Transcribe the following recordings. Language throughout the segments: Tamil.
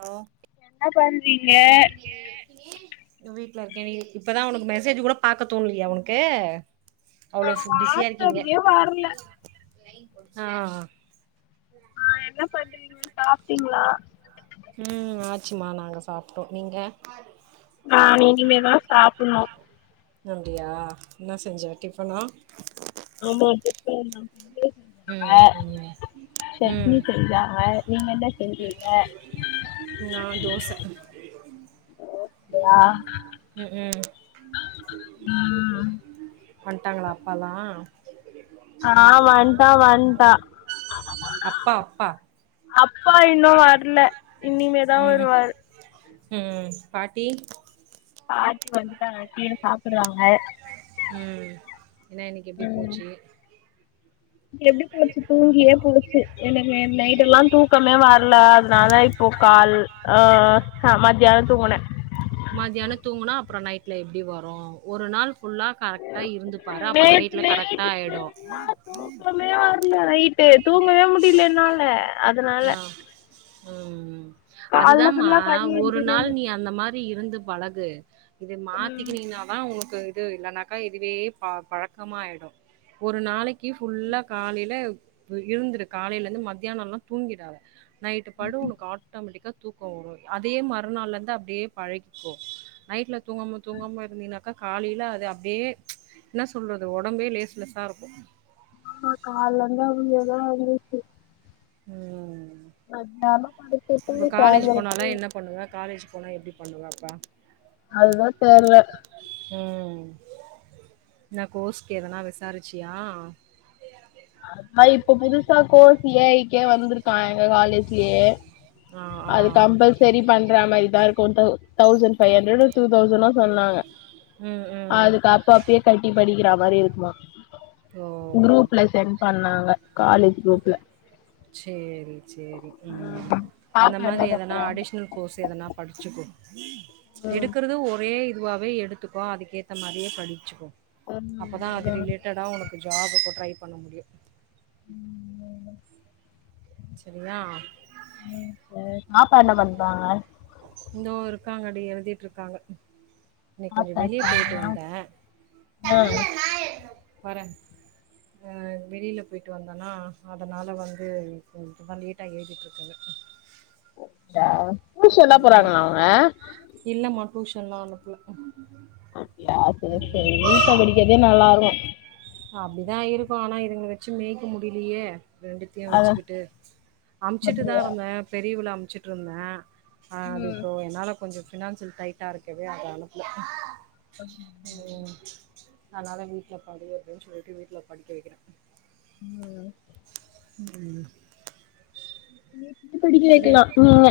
ஹலோ என்ன பண்றீங்க வீட்டுல இருக்கே டி இப்பதா உனக்கு மெசேஜ் கூட பாக்கத்தோண்லையா உனக்கு நா அவ்ளவு சு பிஸியா இருக்கீங்க வாட்ஸ்அப்கே வரல ஆ ஆ ஆ ஆ என்ன பண்றீங்க சாப்ட்டீங்களா ம் ஆச்சுமா நாங்க சாப்ட்டோ நீங்க நான் இனிமேதா சாப்பிட்னு அப்டியா என்ன செஞ்சே டிஃபனா ஆமா இப்பதா நா வந்து ம் ஆ ம் ம் சட்னி செஞ்சாங்க நீங்க என்ன செஞ்சீங்க நா தோச [unintelligible] ம் ம் ம் ம் வந்ட்டாங்களா அப்பாலா ஆ வந்டா வந்டா அப்பா அப்பா அப்பா இன்னு வர்ல இனிமேதா ம் வருவாரு ம் பாட்டி பாட்டி வந்டாங்க கீழே சாப்புட்றாங்க ம் என்னா இன்னைக்கு எப்டி ம் போச்சு எப்டி போச்சு தூங்கியே போச்சு எனக்கு நே நைட்டு எல்லா தூக்கமே வர்ல அதனால இப்போ கால் ஆ ஹ மதியானொ தூங்குனே மதியானொ தூங்குனா அப்றோ நைட்ல எப்டி வரு ஒரு நாள் ஃபுல்லா கரெக்டா இருந்து பாரு அப்ப நேத்து நைட்ல கரெக்டா நைட்டு ஆயிடு ஃபுல்லா தூக்கமே வரல நைட்டு தூங்கவே முடியில என்னால அ ஆ ம் ம் கால்ல அதுதாமா ஃபுல்லா கண்ணு ஒரு எரிஞ்சுனே நாள் இருந்தது நீ அந்த மா ரி இருந்து பழகு இத ம் மாத்திக்கினீனா தா ஒனக் கு இது இல்லன்னாக்கா இதுவே பா பழக்கமாய்டு ஒரு நாளைக்கி ஃபுல்லா காலைல இருந்துரு காலைல இந்து மத்தியானோல்லா தூங்கிடாத நைட்டு படு ஒனக்கு ஆட்டோமேட்டிக்கா தூக்கோ வரு அதே மறுநாள்ல இந்து அப்டியே பழகிக்கோ நைட்ல தூங்காம தூங்காம இருந்தீனாக்கா காலைல அது அப்டியே என்ன சொல்றது ஒடம்பே லேஸ்லேஸ்ஸா இருக்கு அ கால்லந்து அவிங்க தா [unintelligible] ம் இப்ப படுத்துட்டு காலேஜ் சாயந்தரமா போனாலா என்ன பண்ணுவ காலேஜ் போனா எப்டி பண்ணுவாப்பா அதுதா தேர்ல ம் ந கோஸ்க்கு எதனா விசாருச்சியா இப்ப புதுசா கோர்ஸ் ஏஐக்கே வந்துருக்கா எங்க காலேஜ்யே ஆ ஆ அது கம்பல்செரி பண்றா மயி தா இருக்கு தவ் தவ்சண் பைவ் ஹண்ரடு தூதவ்சனா சொன்னாங்க ம் ம் அதுக்கு அப் அப்பியே கட்டி படிக்கிறா மாரி இருக்குமா ஓ சென் பண்ணாங்க அலேஜ் குரூப்ல சேரி சேரி ம் அந்த பாப்பா என்ன மாரி எதனா பண்றா அடிஷ்னுல் கோர்ஸ் எதனா படிச்சுகோ ம் எடுக்குறது ஒரே இதுவாவே எடுத்துக்வா அதுக்கேத்த மாரியே படிச்சுக்கோ அப்பதா அது ஆமா ம் ரிலேட்டடா ஒனக்கு ஜாபுக்கோ ட்ரை பண்ண முடியு ம் சரியா ம் சேர் பாப்பா என்ன பண்தாங்க ந்தோ இருக்காங்க டி எழுதிட்ருக்காங்க இன்னிக் கொஞ்சு வெளிய சாப்ட்டாச்சா போய்ட்டு அவங்கல்லா வந்த வர அ வெளில போய்ட்டு வந்தனா அதனால வந்து [unintelligible] லேட்டா எழுதிட் இருக்காங்க ஊஷல்லா போறாங்களா அவுங்க டூஷன்லா அனுப்புல அப்டியா சேர் சேரி வீட்ட படிக்கதே நல்லார்கு அப்டிதா இருக்கு ஆனா இதுங்ள வெச்சி மேக்க முடிலியே ரெண்டுத்யு அதா வெச்சுக்கிட்டு அம்ச்சிட்டுதா அப்டியா இருந்த பெரிவ்ல அம்ச்சிட்டுருந்த அ அது ம் இப்போ என்னால கொஞ்ச பினான்சில் டைட்டா இருக்கவே அத அனுப்ல ஆ அனால வீட்ல படு அப்டின் சொல்லிட்டு வீட்ல படிக்க வெக்கிற ஓ ம் மீட்டிட்டு படிக்க வெக்கிலா நீங்க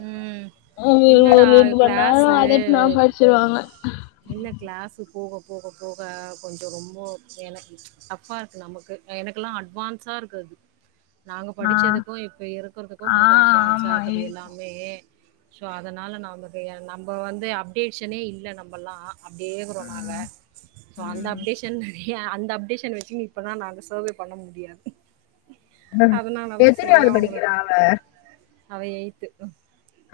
ம் ம் இரு ஒரு இல்லடா ரெண்டு மண் நேரோ கிளாஸு அதட்னா படிச்சிர்வாங்க இல்ல க்ளேஸு போக போக போக கொஞ்சோ ரொம்போ எனக்கு டஃப்பா இருக்கு நம்முக்கு எனக்குல்லா அட்வான்ஸா யாருக் காது நாங்க ஆ படிச்சதுக்கு இப்ப இருக்குற்துக்கு ஆ கொஞ்ச ஆமா அட்வான்ஸாக்குது இருக்கு எல்லாமே ஷோ அதனால நாம்புகையா நம்ப வந்து அப்டேஷனே இல்ல நம்பலா அப்டியேக்குறோ நாங்க ம் சோ அந்த ம் அப்டேஷன் நரே ஏ அந்த அப்டேஷன் வச்சினு இப்பதா நாங்க சோவே பண்ண முடியாது ப்ப அதனாலதா சரி எத்தின்யாவுது படிக்கிறா அவங்களுக்கு அவ அவ எய்த்து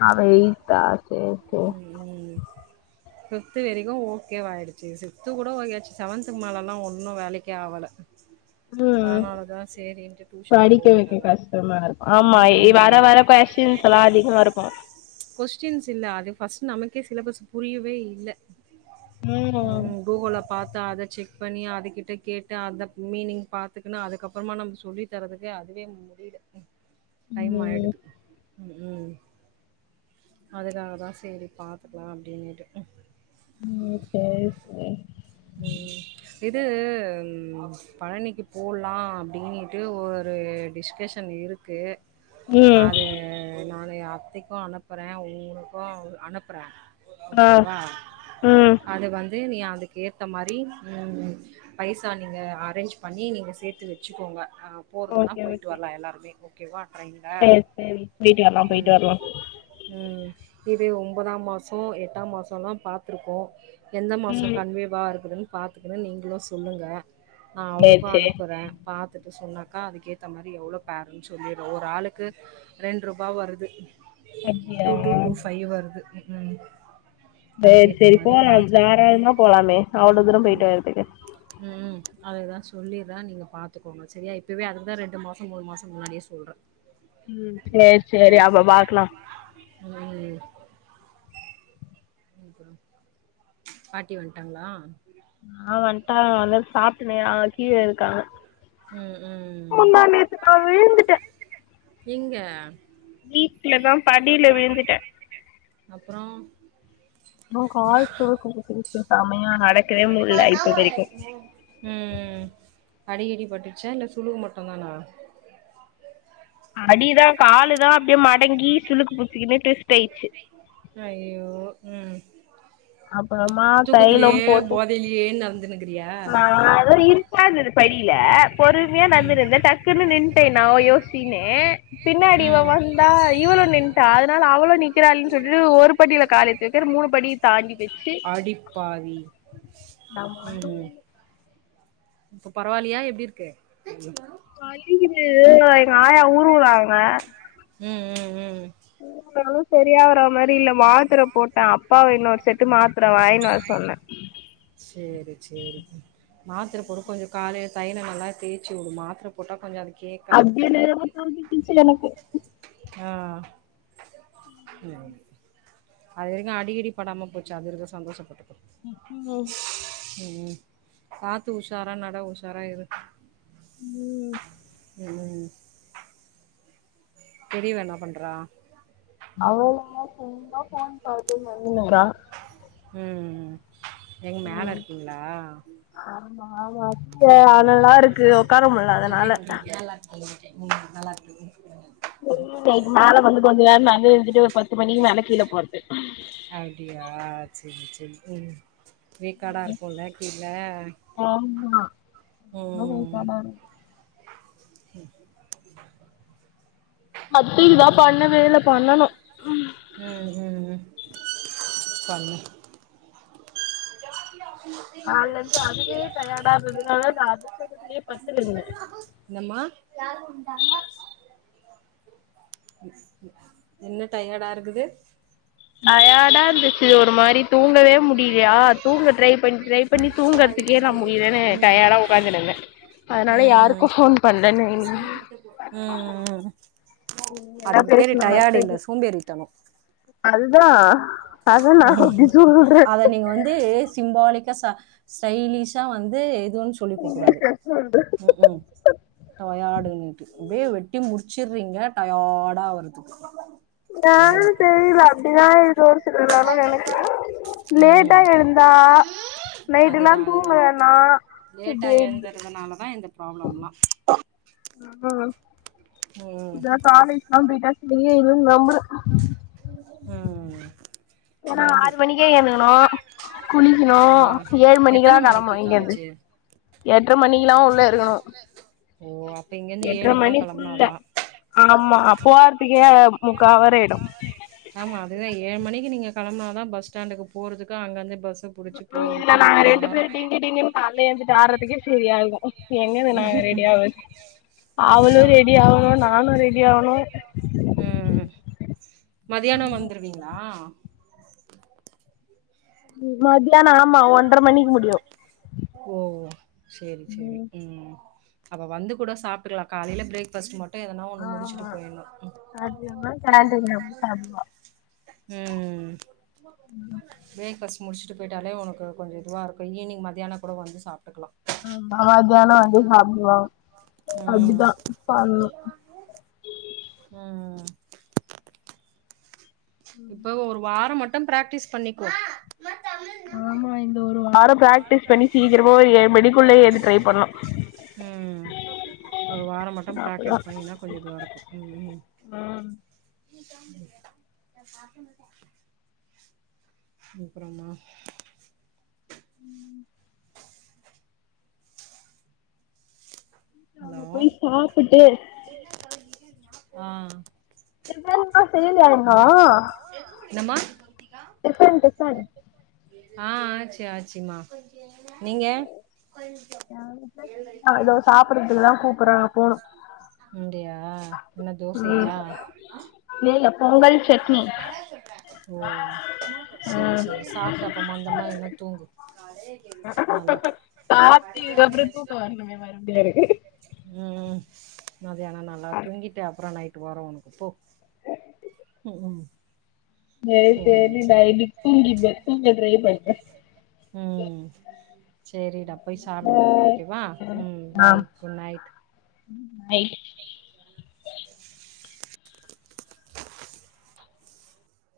அவ எய்த்தா சேர் சேர் ஃபிப்த் வெரிக்கு ஓகேவாயிடுச்சு சிக்த்து கூட ஓகே ஆச்சு செவன்துக்கு மேலலாம் ஒன்னு வேலக்கே ஆவல [inaudible] அதனாலதா சேரின்டு டூஷன் படிக்க போட்டுட்டே வைக்க கஷ்டமா நானு [unintelligible] சலா அதிகமாருக்கு கொஷ்டின்ஸ் இல்ல அது ஃபஸ்ட் நமக்கே சிலபஸ் புரியுவே இல்ல ம் கூகோலா பாத் அத செக் பண்ணி அது கிட்ட கேட்டு அந்த மீனிங் பார்த்துக்குன்னு அதுக்கப்பறமா நம்ம சொல்லி தரறதுக்கு அது கே முடில டைம் ம் ஆகிடுது ம் ம் அதுக்காக தான் சரி பாத்துக்கலா அப்படின்னுட்டு ம் சேரி சேரி ம் இது பழனிக்கு போட்லா அப்டின்னுட்டு ஒரு டிஸ்கஷன் இருக்கு ம் அது நானு அத்திக்கு அனுப்புறே உங்களுக்கு அனுப்புறே ஆ ஓகேவா ம் அது வந்து நீ அது ஏத்த மாரி பைசா ம் நீங்க அரேஞ்ச் பண்ணி நீங்க சேத்து வச்சுக்கோங்க அங் போறதுன்னா ஓகே போயிட்டு ஓகே வரலா எல்லாருமே ஓகேவா ட்ரெயின்ல? சேரி சேரி போய்ட்டு வரலா ம். போயிட்டு வரலா ம். இது ஒம்பதா மாசம் எட்டா மாசம் எல்லாம் பாத்திருக்கோம் எந்த மாசம் ம் வேவா இருக்குதுன்னு பாத்துக்கெ நீங்களும் சொல்லுங்க நான் சேரி அவளுக்கும் சேரி அனுப்புறே பாத்து சொன்னாக்கா அதுக்கேத்த மாதிரி எவ்ளோ பேர்ன்னு சொல்லிடு ஒரு ஆளுக்கு ரெண்ரூபா வருது டூ டூ அப்டியா டூ ஃபைவ் வருது ம் ம் செரி அதுக்கேத்த செரி மாரி போலா பார்த்து தாராளமா போலாமே அவ்ளோ தூரம் போயிட்டு வறதுக்கு ம் அதைதா சொல்லிறே நீங்க பாத்துக்கோங்க சரியா இப்பவே அதுக்குதான் ரெண்டு மாசம் மூணு மாசம் முன்னாடியே சொல்ற ம் செரி செரி அப்ப பாக்லா ம் பாட்டி வந்ட்டாங்களா ஆ வன்டாக வந்துட் சாப்டுனு நேரா கீழ இருக்காங்க ம், ம். முந்தா நேத்து நா விழுந்துட்ட இங்க வீட்டு்லதா படில விழுந்துட்ட அப்றோ உ கால் சுளுக்கு புடிச்சிகிச்சி செமயா ந ம் அடி கிடி பட்டுருச்சா இல்ல சுளுக்கு மட்டுதானா அடிதா காலு தா அப்டியே மடங்கி சுழுக்கு புடிச்சிக்கினுட்டு அயயோ ம் அப்பறமா தைலம் தூக்கத்திலயே போட்டு போதையிலயே நடந்துனுக்கிறியா நா இரு ந்தது படியில பொறுமையா ம் நடந்துருந்த டக்குன்னு நின்டேன் நான் யோசிச்சிகினு பின்னாடி இவ ம் வந்தா இவ்ளோ நின்ட்டா அதனால அவளு நிக்கிறாள்ன்னு சொல்லிட்டு ஒரு படியில கால எடுத்து வைக்கிறனு மூணு படி தாண்டி வச்சு அடிப்பாவி நான் ம் மாட்னேன். ம் இப்ப பரவாயில்லியா எப்டி இருக்கு வலிக்குது எங்க ஆயா உருவுறாங்க ம் ம் ம் உருவுனாலும் சரியாகற மாரி இல்ல மாத்தர போட்டே அப்பாவ இன்னொரு செட்டு மாத்திர வாங்கினு வர சொன்னே செரி செரி மாத்திர போடு கொஞ்சம் காலைய தையில நல்லா தேய்ச்சி விடு மாத்தர போட்டா கொஞ்சொ அது கேக்காது [unintelligible] ஆ செ அது வரைக்கு அடிக்கிடி படாம போச்சு அது வரைக்கு சந்தோஷப்படு ம்ம் [unintelligible] ம் பாத்து உஷாரா நட உஷாரா இரு ம் ம் பெரியவ என்ன பண்றா அவளுதான் சும்மா ஃபோன் பாத்தே நடந்துடுனுக்கா ம் எங்க மேல இருக்கீங்ளா ஆமா ஆமா அ அனலா இருக்கு உட்கார முல்ல அதனால ம் நல்லாயிருக்குது மேல வந்து கொஞ்சோ நேரம் நடந்து இருந்துட்டு ஒரு பத்து மணிக்கு மேல கீழ போறது அப்டியா செரி செரி ம் வேக்காடா இருக்குல்ல கீழ நல்ல வேகாடா இருக்கூ ம் மத்திகிதா பண்ணவேயில்ல பண்ணணு ம் ம் பண்ணு கால்ல இருந்து அதுவே டயாடா இருந்ததுனால நான் அது [unintelligible] பத்துட்டு இருந்தேன் என்னம்மா [unintelligible] என்ன டயடா இருக்குது டயர்டா இருந்துச்சு ஒரு மாரி தூங்கவே முடிலியா தூங்க ட்ரை பண்ணி ட்ரை பண்ணி தூங்குறதுக்கே நான் முடியலேன்னு ம் டயடா உட்காந்துனுருக ம் நீங்கதா ம் அதுக்கு பேரு பேசணு டயாடு இல்ல அத்தைக்கு சோம்பேறித்தனோ அதுதா அதா நா ம் அப்டி சொல்றே அத நீங்க வந்து சிம்பாலிக் கஸா ஸ்டைலிஷா வந்து இது ஒன்னு சொல்லிக்க கூடாது ம் ம் டயாடுன்னிட்டு அப்டியே வெட்டி முரிச்சிறீங்க டயாடா ஆவரத்துக்கு [unintelligible] தெரில [unintelligible] லேட்டா எழுந்தா நைட்டெல்லா அதுதா அதுதா தூங்கலன்னா இப்டி லேட்டா ஆயிடுது எழுந்தறதுனாலதா இந்த ப்ராப்ளம்லா ம் இதல்லா காலேஜ்லா பேய்ட்டா சரியாயிருன் நம்புற ம் ஏன்னா நம்பு ஆறு மணிக்கே ஏந்துகனு குளிக்கினு ஆ ஏழு மணிக்கெல்லா எத்தன மணிக்கு கெளம்பனு இங்கேயிருந்து காலேஜு எட்ர மணிக்கில்லா உள்ள இருக்கணு ஓ அப்ப இங்கேருந்து ஏழுக்ல்லா கெளம் குள்ள ஆமா போரதுக்கே முக்கா அவரு ஆயிடு அதேதா ஏழு மணிக்கு நீங்க கெளம்னா தான் பஸ் ஸ்டாண்டுக்கு போறதுக்கு அங்கருந்து பஸ் ம் இல்ல நாங்க ரெண்டு பேர் டிங்கு டிங்குனு கால எழுந்துட்டு ஆடுறதுக்கே சேரியா இருக்கு எங்கந்து நாங்க ரெடி ஆவு ம் அவ்ளு ரெ தான். ரெடி ஆகணு நானு ரெடி ஆகணு மதியானோ வந்துருவீங்ளா மதியானோ ஆமா ஒன்ற மணிக்கி முடியு ஓ! சரி, சரி. ம். அப்ப வந்து கூட சாப்டுகுலா காலயில பிரேஃபாஸ்ட் மட்டு ஆமா அதுமா கேன்டீன்ல போய் சாப்டுவா ம் ப்ரேக்ஃபாஸ்ட் முடிச்ட்டு பேயிட்டாலே ஒனக்கு கொஞ்சோ இதுவா இருக்கு ஈவினங் மதியானோ கூட வந்து சாப்ட்டுக்கலா ஆ [unintelligible] [unintelligible] ம். அப்டிதா பண்ணு [inaudible] இப்ப ஒரு வாரம் மட்டும் ப்ராக்டிஸ் பண்ணிக்கோ ஆமா இந்த ஒரு வாரம் ம் ஒரு வாரம் ஏந்து ட்ரை பண்ணு ஒரு வாரம் மட்டும் அப்பதா ப்ராக்ட்டிஸ் பண்ணீங்கன்னா கொஞ்ச இதுவா இருக்கூ ம் ம் ம் [inaudible] அப்புறமா ஹலோ அங்க போய் சாப்புட்டு ஆ இது வேணுனா செய்யலாமா என்ன மா டிஃபன் டிஃபன் ஆ ஆச்சு ஆச்சுமா நீங்க அ அதோ சாப்புடுறதுக்குதா கூப்புடுறாங்க போனு அப்டியா என்ன ம் தோசையா இல்ல பொங்கல் செட் ஓ சேரி ம் சேரி சாப்ட்டு அப்போ மந்தமா இன்னு தூங்கு நல்லா சாப்டி கப்புறோ தூக்கோ வரணுமே மறுபடியாரு ம் ம் மதியானோ நல்லா துணங்கிட்டு அப்புறோ நைட்டு வரோ உனக்கு போ ம் ம் நெரி சேரி தெரியு சேரி டைய்லி தூங்கிட்ற தூங்கு எழுந்திருக்க தெர்ல செரிடா போய் சாப்டுங்க ஓகேவா ம் பாய் குட் நைட் ஐ ஐ